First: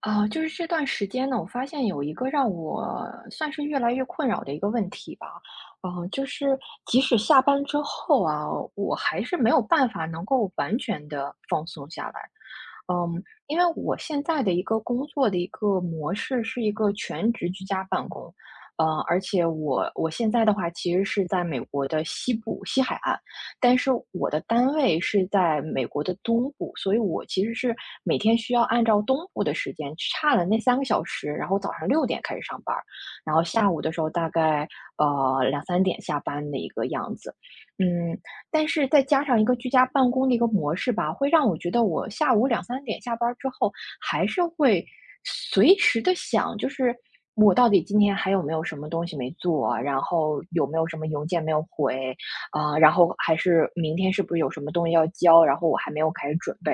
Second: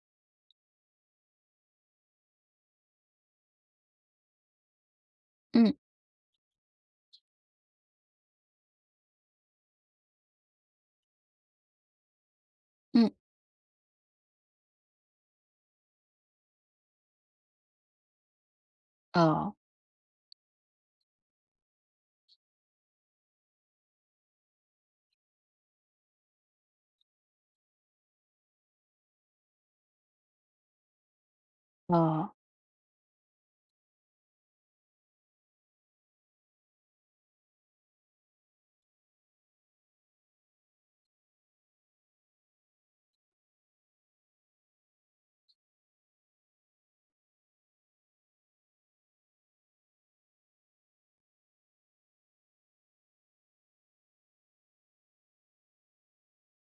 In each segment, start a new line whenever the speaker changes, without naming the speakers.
啊，就是这段时间呢，我发现有一个让我算是越来越困扰的一个问题吧，
嗯
就是即使下班之后啊，我还是没有办法能够完全的放松下来。
嗯，
嗯，因为我现在的一个工作的一个模式是一个全职居家办公，而且
哦
我现在的话其实是在美国的西部西海岸，但是我的单位是在美国的东部，所以我其实是每天需要按照东部的时间差了那3个小时，然后早上6点
哦，
开始上班儿，然后下午的时候大概，两三点下班的一个样子。嗯，但是再加上一个居家办公的一个模式吧，会让我觉得我下午两三点下班儿之后，还是会随时的想，就是我到底今天还有没有什么东西没做，然后有没有什么邮件没有回，啊，然后还是明天是不是有什么东西要交，然后我还没有开始准备。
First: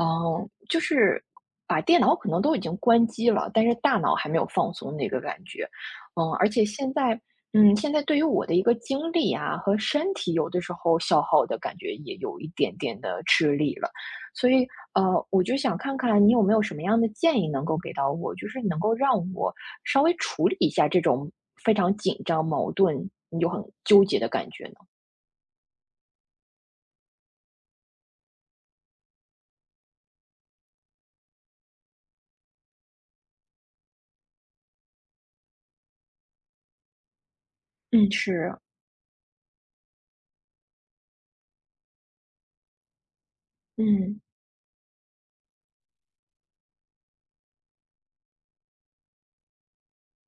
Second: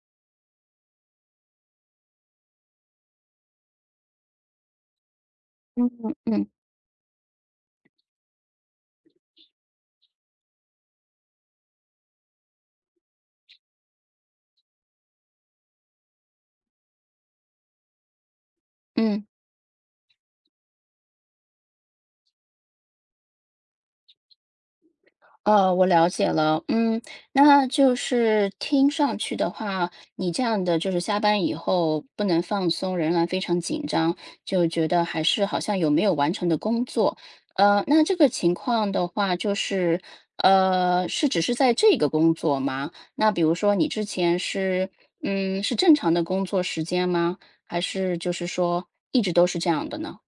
就是把电脑可能都已经关机了，但是大脑还没有放松那个感觉。
嗯嗯
而
嗯，
且现在，现在对于我的一个精力啊和身体，有的时候消耗的感觉也有一点点的吃力了。所以，呃，我就想看看你有没有什么样的建议能够给到我，就是能够让
嗯，
我稍微处理一下这种非常紧张、矛盾又很纠结的感觉呢？
哦，我了解了。嗯，那就是听上去的话，你这样的就是下班以后不能放松，仍然非常紧张，就觉得还是好像有没有完成的工作。那
嗯，
这个情
是，
况的话，就是,是只是在这个工作吗？那比如说你之
嗯
前是嗯是正常的工作时间吗？还是就是说一直都是这样的呢？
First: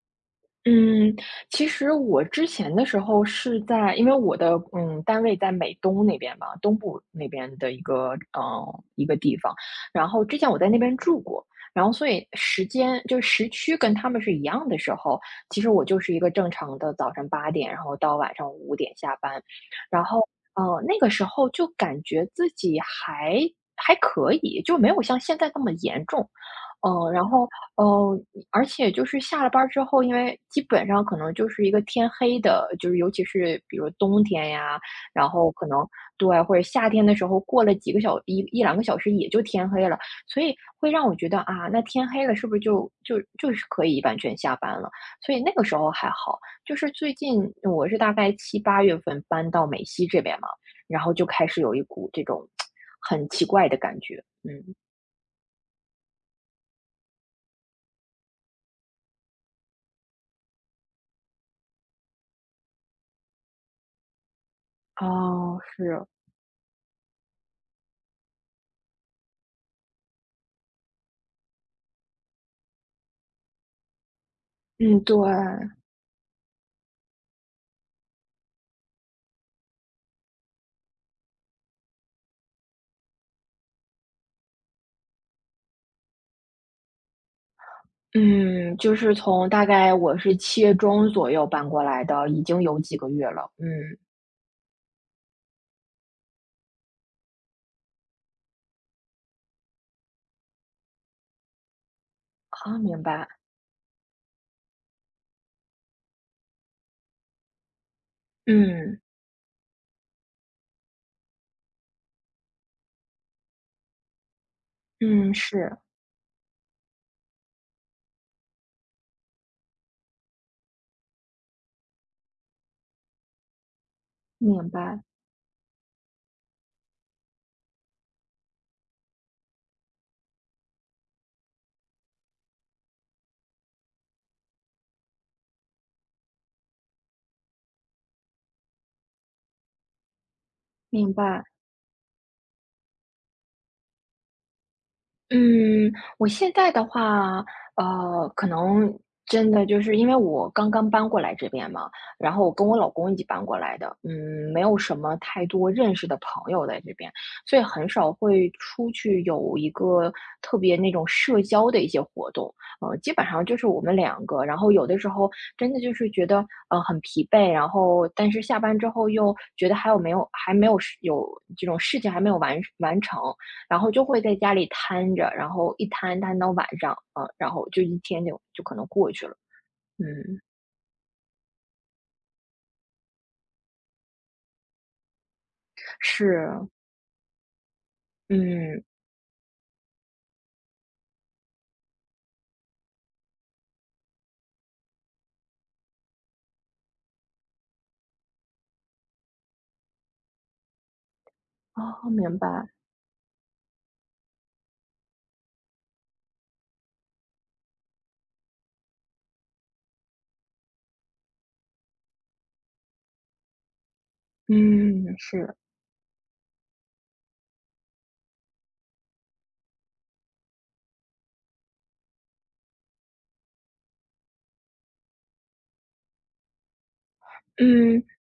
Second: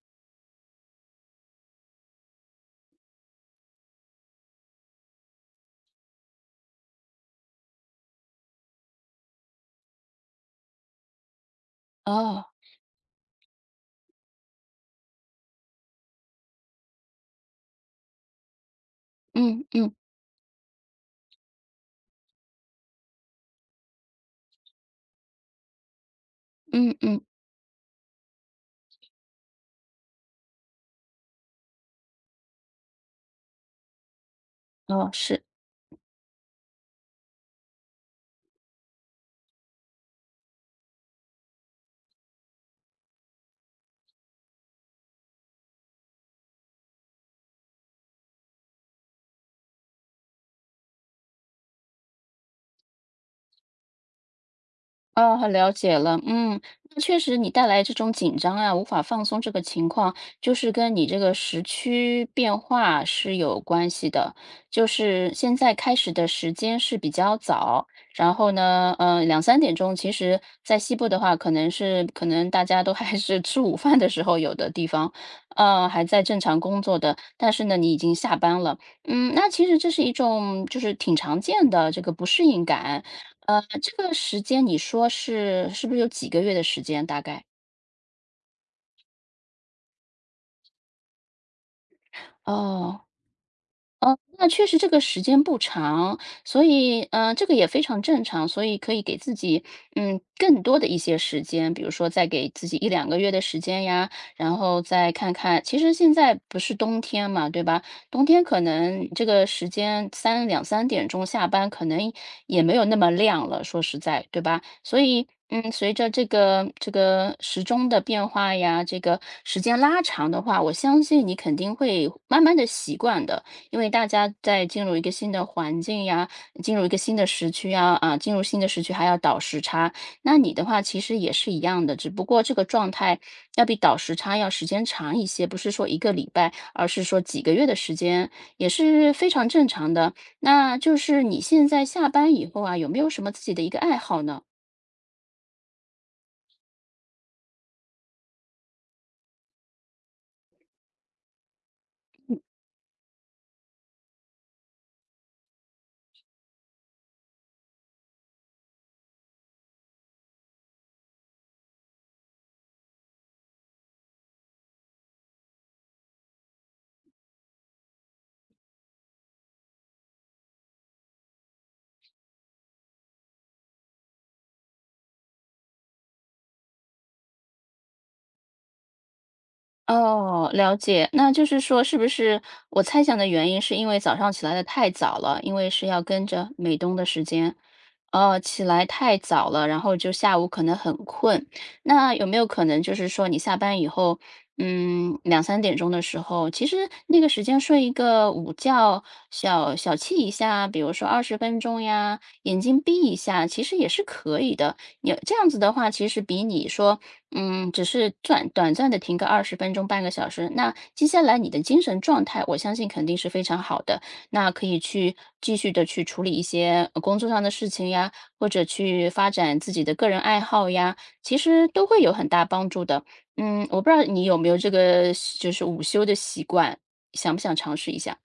嗯，其实我之前的时候是在，因为我的单位在美东那边嘛，东部那边的一个地方，然后之前我在那边住过，然后所以
哦，
时间就时区跟他们是一样的时候，其实我就是一个正常的早晨8点，然后到晚上5点下班，
嗯嗯。
然后那个时候就感觉自己还可以，就没有像现在那么严重，
嗯嗯，
然后。呃而且就是下了班儿之后，因为基本上可能就是一个天黑的，就是尤其是比如冬天呀，
哦，
然
是，
后可能对，或者夏天的时候过了几个小一1、2个小时也就天黑了，所以会让我觉得啊，那天黑了是不是就是可以完全下班了？所以那个时候还好，就是最近我是大概7、8月份搬到美西这边嘛，然后就开始有一股这种 很奇怪的感觉，嗯，
哦，了解了，嗯，那确实你带来这种紧张啊，无法放松这个情况，就是跟你这个时区变化是有关系的。就是现
哦，
在开
是，
始的时间是比较早，然后呢，两三点钟，其实在西部的话，可能大家都还是吃午饭的时候，有的地
嗯，
方，
对。
还在正常工作的，但是呢，你已经下班了，嗯，那其实这是一种就是挺常见的这个不适应感。这个时间你说是不是有几个月的时间大概？
嗯，就是从大概我是7月中左右搬过来的，已经有几
哦，
个月了，嗯，
哦，那确实这个时间不长，所以，这个也非常正常，所以可以给自己，嗯，更多的一些时间，比如说再给自己
啊，
一
明
两个
白，
月的时间呀，然后再看看其实现在不是冬天嘛，对吧？冬天可
嗯，
能这个时间三两三点钟下班，可能也没有那么亮了，说实在，对吧？所以，
嗯，
嗯，
是，
随着这个时钟的变化呀，这个时间拉长的话，我相信你肯定会慢慢的习惯的。因为大家在
明
进入一
白，
个新的环境呀，进入一个新的时区呀，啊，进入新的时区还要倒时差。那你的话其实也是一样的，只不过这个状态要比倒时差要时间长一些，不是说一个礼拜，而是说几个月的时间，也是非常正常的。那就
明
是你
白。
现在下班以后啊，有没有什么自己的一个爱好呢？
嗯，我现在的话，可能真的就是因为我刚刚搬过来这边嘛，然后我跟我老公一起搬过来的，没有什么太多认识的朋友在这边，所以很少会出去有一个特别那种社交的一些活动，基本上就是我们两个，然后有的时候真的就是觉得很疲惫，然后但是下班之后又觉得还有没有还没有事有这种事情还没有完成。然后就会在家里瘫着，然后一瘫瘫到晚上，啊，然后就一天就可能过去了。嗯，
哦，了解。那就是说，是不是我猜想的原因是因为早上起来的太早了，因为是要跟着
是，
美东的时间，哦，起
嗯，
来太早了，然后就下午可能很困。那有没有可能就是说，你下班以后，嗯，两三点钟的时候，其实那个时间睡一个午觉，小憩一下，比如说二十分钟
哦，
呀，
明白，
眼睛闭一下，其实也是可以的。你这样子的话，其实比你说嗯，只是短暂的停个二十分钟、30分钟，那接下来你的精神状态，我相信肯定是非常好的。那可以
嗯，
去
是，
继续的去处理一些，工作上的事情呀，或者去发展自己的个人爱好呀，其实都会有很大帮助的。嗯，我不知道你有没有这个就是午休的习惯，想不想尝试一
嗯，
下？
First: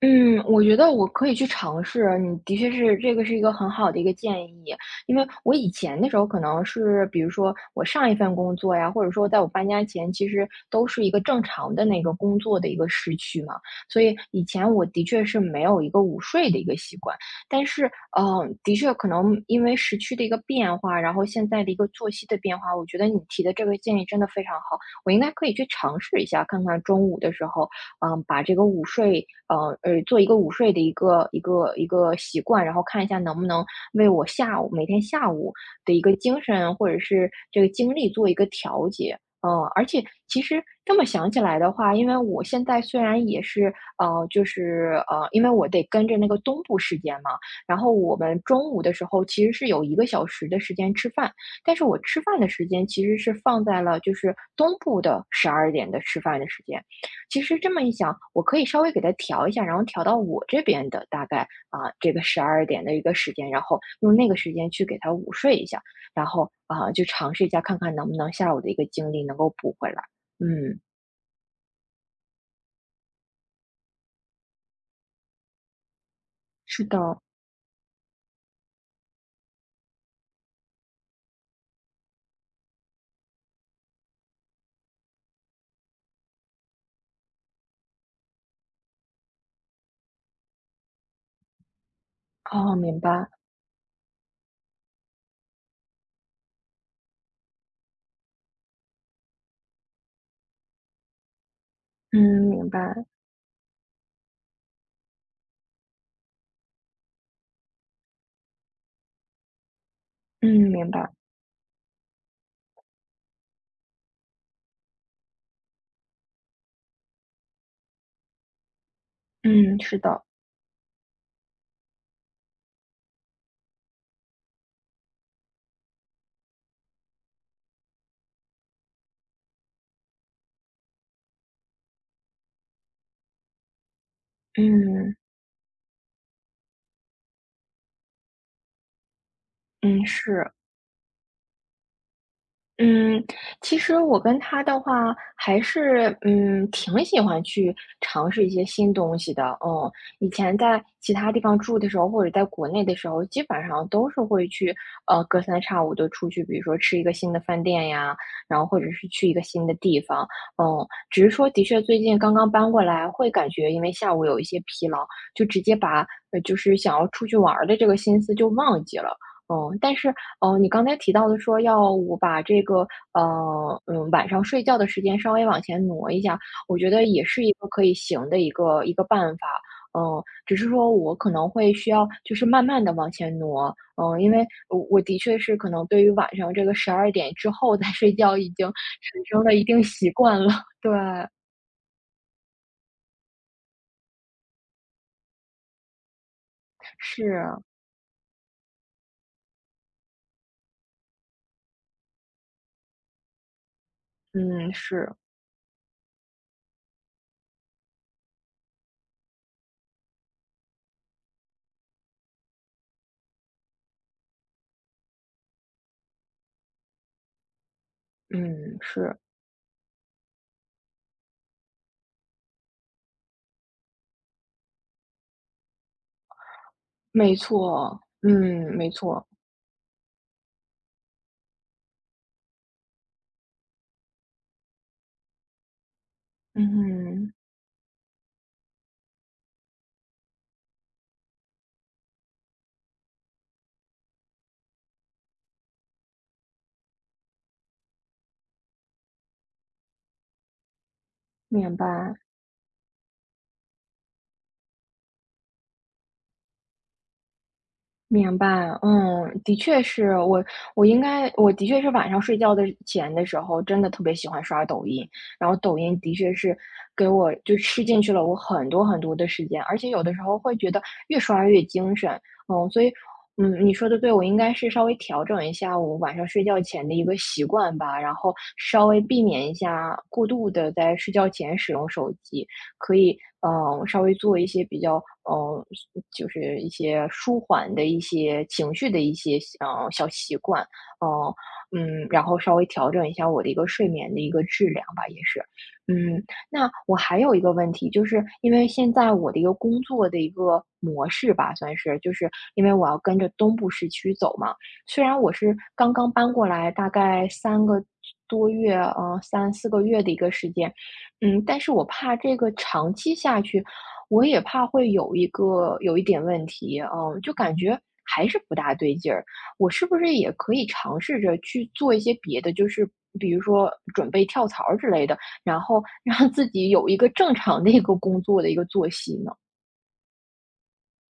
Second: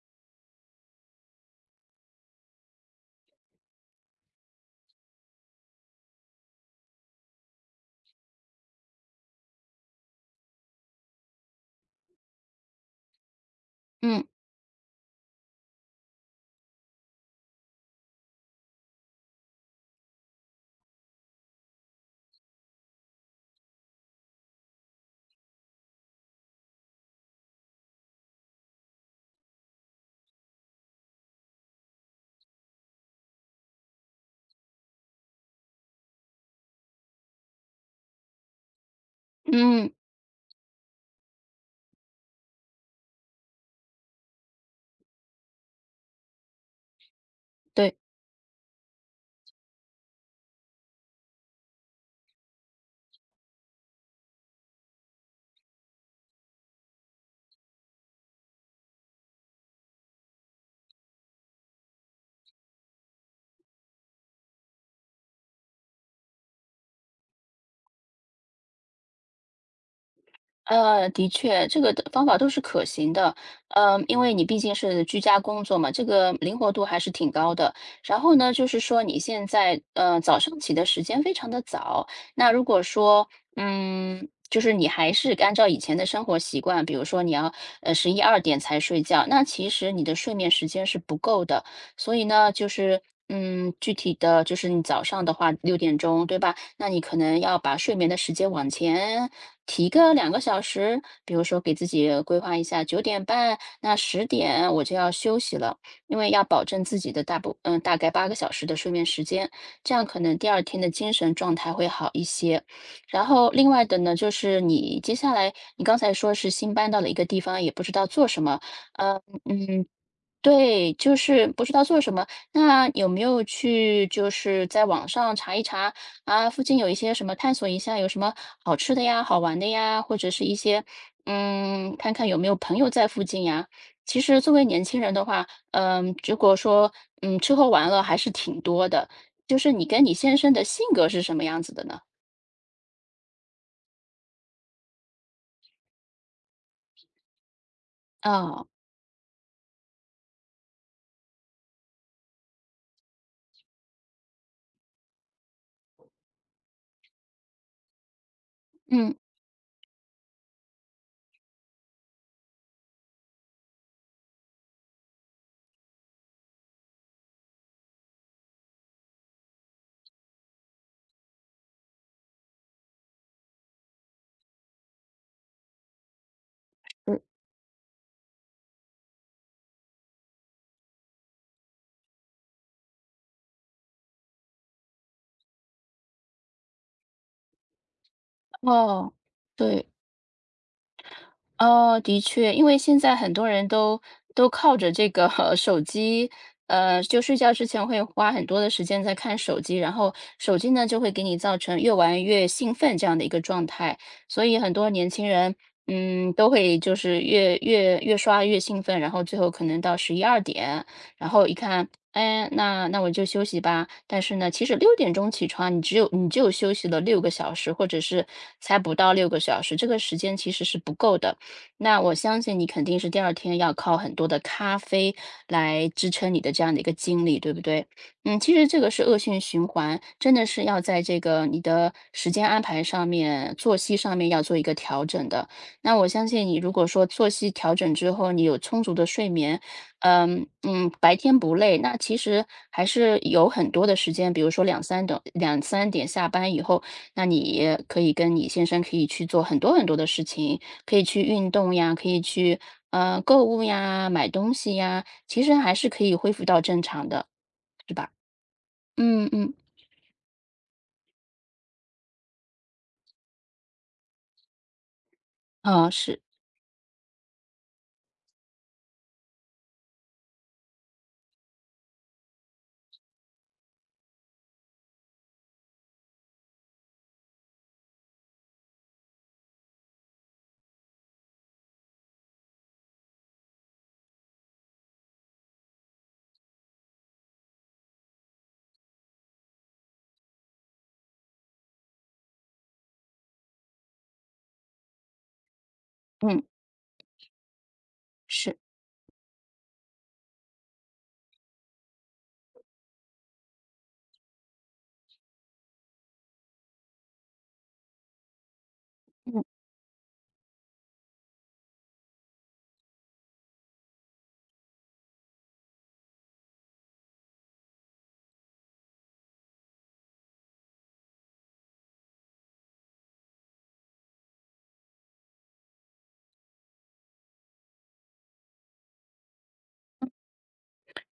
嗯，我觉得我可以去尝试，你的确是这个是一个很好的一个建议，因为我以前的时候可能是，比如说我上一份工作呀，或者说在我搬家前，其实都是一个正常的那个工作的一个时区嘛，所以
嗯，
以前我的确是没有一个午睡的一个习惯，但是的确可能因为时区的一个变化，然后现在的一个作息的变化，我觉得你提的这个建议真的非常好，我应该可以去尝试一下，看看中午的时候。把这个午睡，做一个午睡的一个习惯，然后看一下能不能为我每天下午的一个精神或者是这个精力做一个调节。而
嗯，
且其实这么想起来的话，因为我现在虽然也是，就是因为我得跟着那个东部时间嘛，然后
对。
我们中午的时候其实是有1个小时的时间吃饭，但是我吃饭的时间其实是放在了就是东部的十二点的吃饭的时间，其实这么一想，我可以稍微给它调一下，然后调到我这边的大概这个十二点的一个时间，然后用那个时间去给它午睡一下，然后就尝试一下看看能不能下午的一个精力能够补回来。嗯，
的确，这个的方法都是可行的。因为你毕竟是居家工作嘛，这个灵活
是
度还是
的，
挺高的。然后呢，就是说你现在早上起的时间非常的早，那如果说嗯，就是你还是按照以前的生活习惯，比如说你要十一二点才睡觉，那其实你的睡眠时间是不够的。所以呢，就
哦，明
是。
白，
嗯，具体的就是你早上的话，六点钟，对吧？那你可能要把睡眠的时间往前提个2个小时，比如说给自己
嗯，
规划一
明
下，九
白，
点半，那10点我就要休息了，因为要保证自己的大部嗯大概8个小时的睡眠时间，这样可能第
嗯，
二天的
明
精
白，
神状态会好一些。然后另外的呢，就是你接下来你刚才说是新搬到了一个地方，也不知道做什么，呃
嗯，
嗯，
是的，
对，就是不知道做什么。那有没有去就是在网上查一查啊，附近有一些什么探索一下，有什么好吃的呀、好玩的呀，或者是一些嗯，看看有没有朋友在附近呀？其实作为年轻人
嗯
的话，嗯，如果说吃喝玩乐还是挺多的。就是你跟
嗯
你先生
是。
的性格是什么样子的呢？
嗯，其实我跟他的话还是，挺喜欢去尝试一
啊，
些新东西的，嗯。以前在其他地方住的时候，或者在国内的时候，基本上都是会去，隔三差五的出去，比如说吃一个新的饭店呀，然后或者是
嗯，
去一个新的地方，嗯。只是说的确最近刚刚搬过来，会感觉因为下午有一些疲劳，就直接把，就是想要出去玩儿的这个心思就忘记了，嗯。但是哦，你刚才提到的说要我把这个，晚上睡觉的时间稍微往前挪一下，我觉得
嗯，
也是一个可以行的一个办法。嗯，只是说我可能会需要就是慢慢的往前挪，因为我的确是可能对于晚上这个十二点之后再睡觉已经
哦，
产生了一定
对。
习惯了。对，
哦，的确，因为现在很多人都靠着这个 手机，就睡觉
是，
之前会花很多的时间在看手机，然后手机呢就会给你造成越玩越兴奋这样的一个状态，所以很
嗯，
多年
是，
轻人，嗯，都会就是越刷越兴奋，然后最后可能到十一二点，然后一看，哎，那我就休息吧。但是呢，其实六点钟起床，你只有休息了六个小时，或者是才
嗯，
不到
是，
六个小时，这个时间其实是不够的。那我相信你肯定是第二天要靠很多的咖啡来支撑你的这样的一个精
没
力，对不对？
错，
嗯，其实
嗯，
这个
没
是恶
错，
性循环，真的是要在这个你的时间安排上面、作息上面要做一个调整的。那我相信你，如果说作
嗯，
息调整之后，你有充足的睡眠，嗯嗯，白天不累，那其实还是有很多的时间，比如说两三点、两三点下班以后，那你可以跟你先生可以去做很多很多的事情，可以去运动
明
呀，可
白。
以去购物呀，买东西呀，其实还是可以恢复到正常的，是吧？
明白，
嗯
嗯，
嗯，
的确是我，我应该，我的确是晚上睡觉的前的时候，真的特别喜欢刷抖音，然后抖
啊、
音的
是，
确是给我就吃进去了我很多很多的时间，而且有的时候会觉得越刷越精神，所以，你说的对，我应该是稍微调整一下我晚上睡觉前的一个习惯吧，然后稍微避免一下过度的在睡觉前使用手机，可以稍微做一些比较嗯，就是一些舒缓的一些情绪的一些小习惯，嗯，然后稍微调整一下我的一个睡眠的一个质量吧，也是。嗯，
嗯
那我还有一个问题，就是因
是，
为现在我的一个工作的一个模式吧，算是，就是因为我要跟着东部市区走嘛。虽然我是刚刚搬过来，大概3个多月，
嗯。
3、4个月的一个时间，但是我怕这个长期下去，我也怕会有一个有一点问题，就感觉还是不大对劲儿。我是不是也可以尝试着去做一些别的，就是比如说准备跳槽儿之类的，然后让自己有一个正常的一个工作的一个作息呢？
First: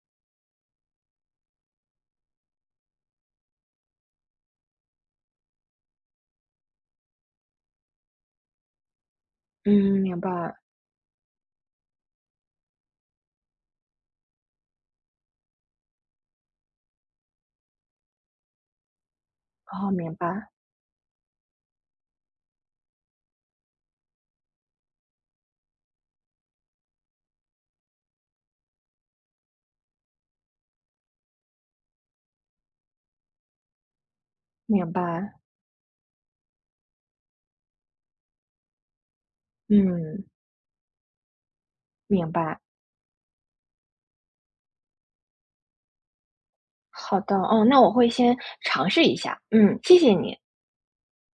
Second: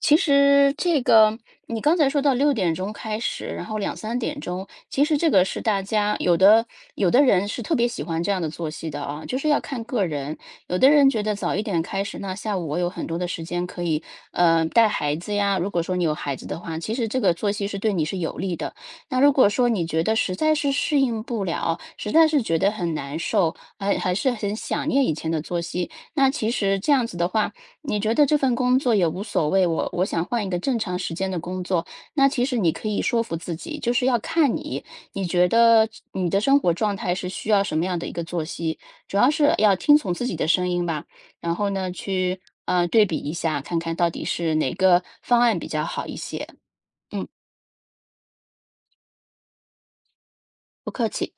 其实这个你刚才说到六点钟开始，然后两三点钟，其实这个是大家有的人是特别喜欢这样的作息的啊，就是要看
嗯，
个
明
人。
白，
有的人觉得早一点开始，那下午我有很多的时间可以，带孩子呀，如果说你有孩子的话，其实这个作息是对你是有利的。那如果说你
哦，
觉
明
得实
白，
在是适应不了，实在是觉得很难受，还是很想念以前的作息，那其实这样子的话，你觉得这份工作也无所谓，我想换一个正常时间的工作。那其实你可以说服自己，就是要看你，
明
你
白，
觉得你的生活状态是需要什么样的一个作息，主要是要听从
嗯，
自己的声音吧。然后呢，
明
去
白。
对比一下，看看到底是哪个方案比较好一些。
好
嗯，
的，哦，那我会先尝试一下，谢谢你。
不客气。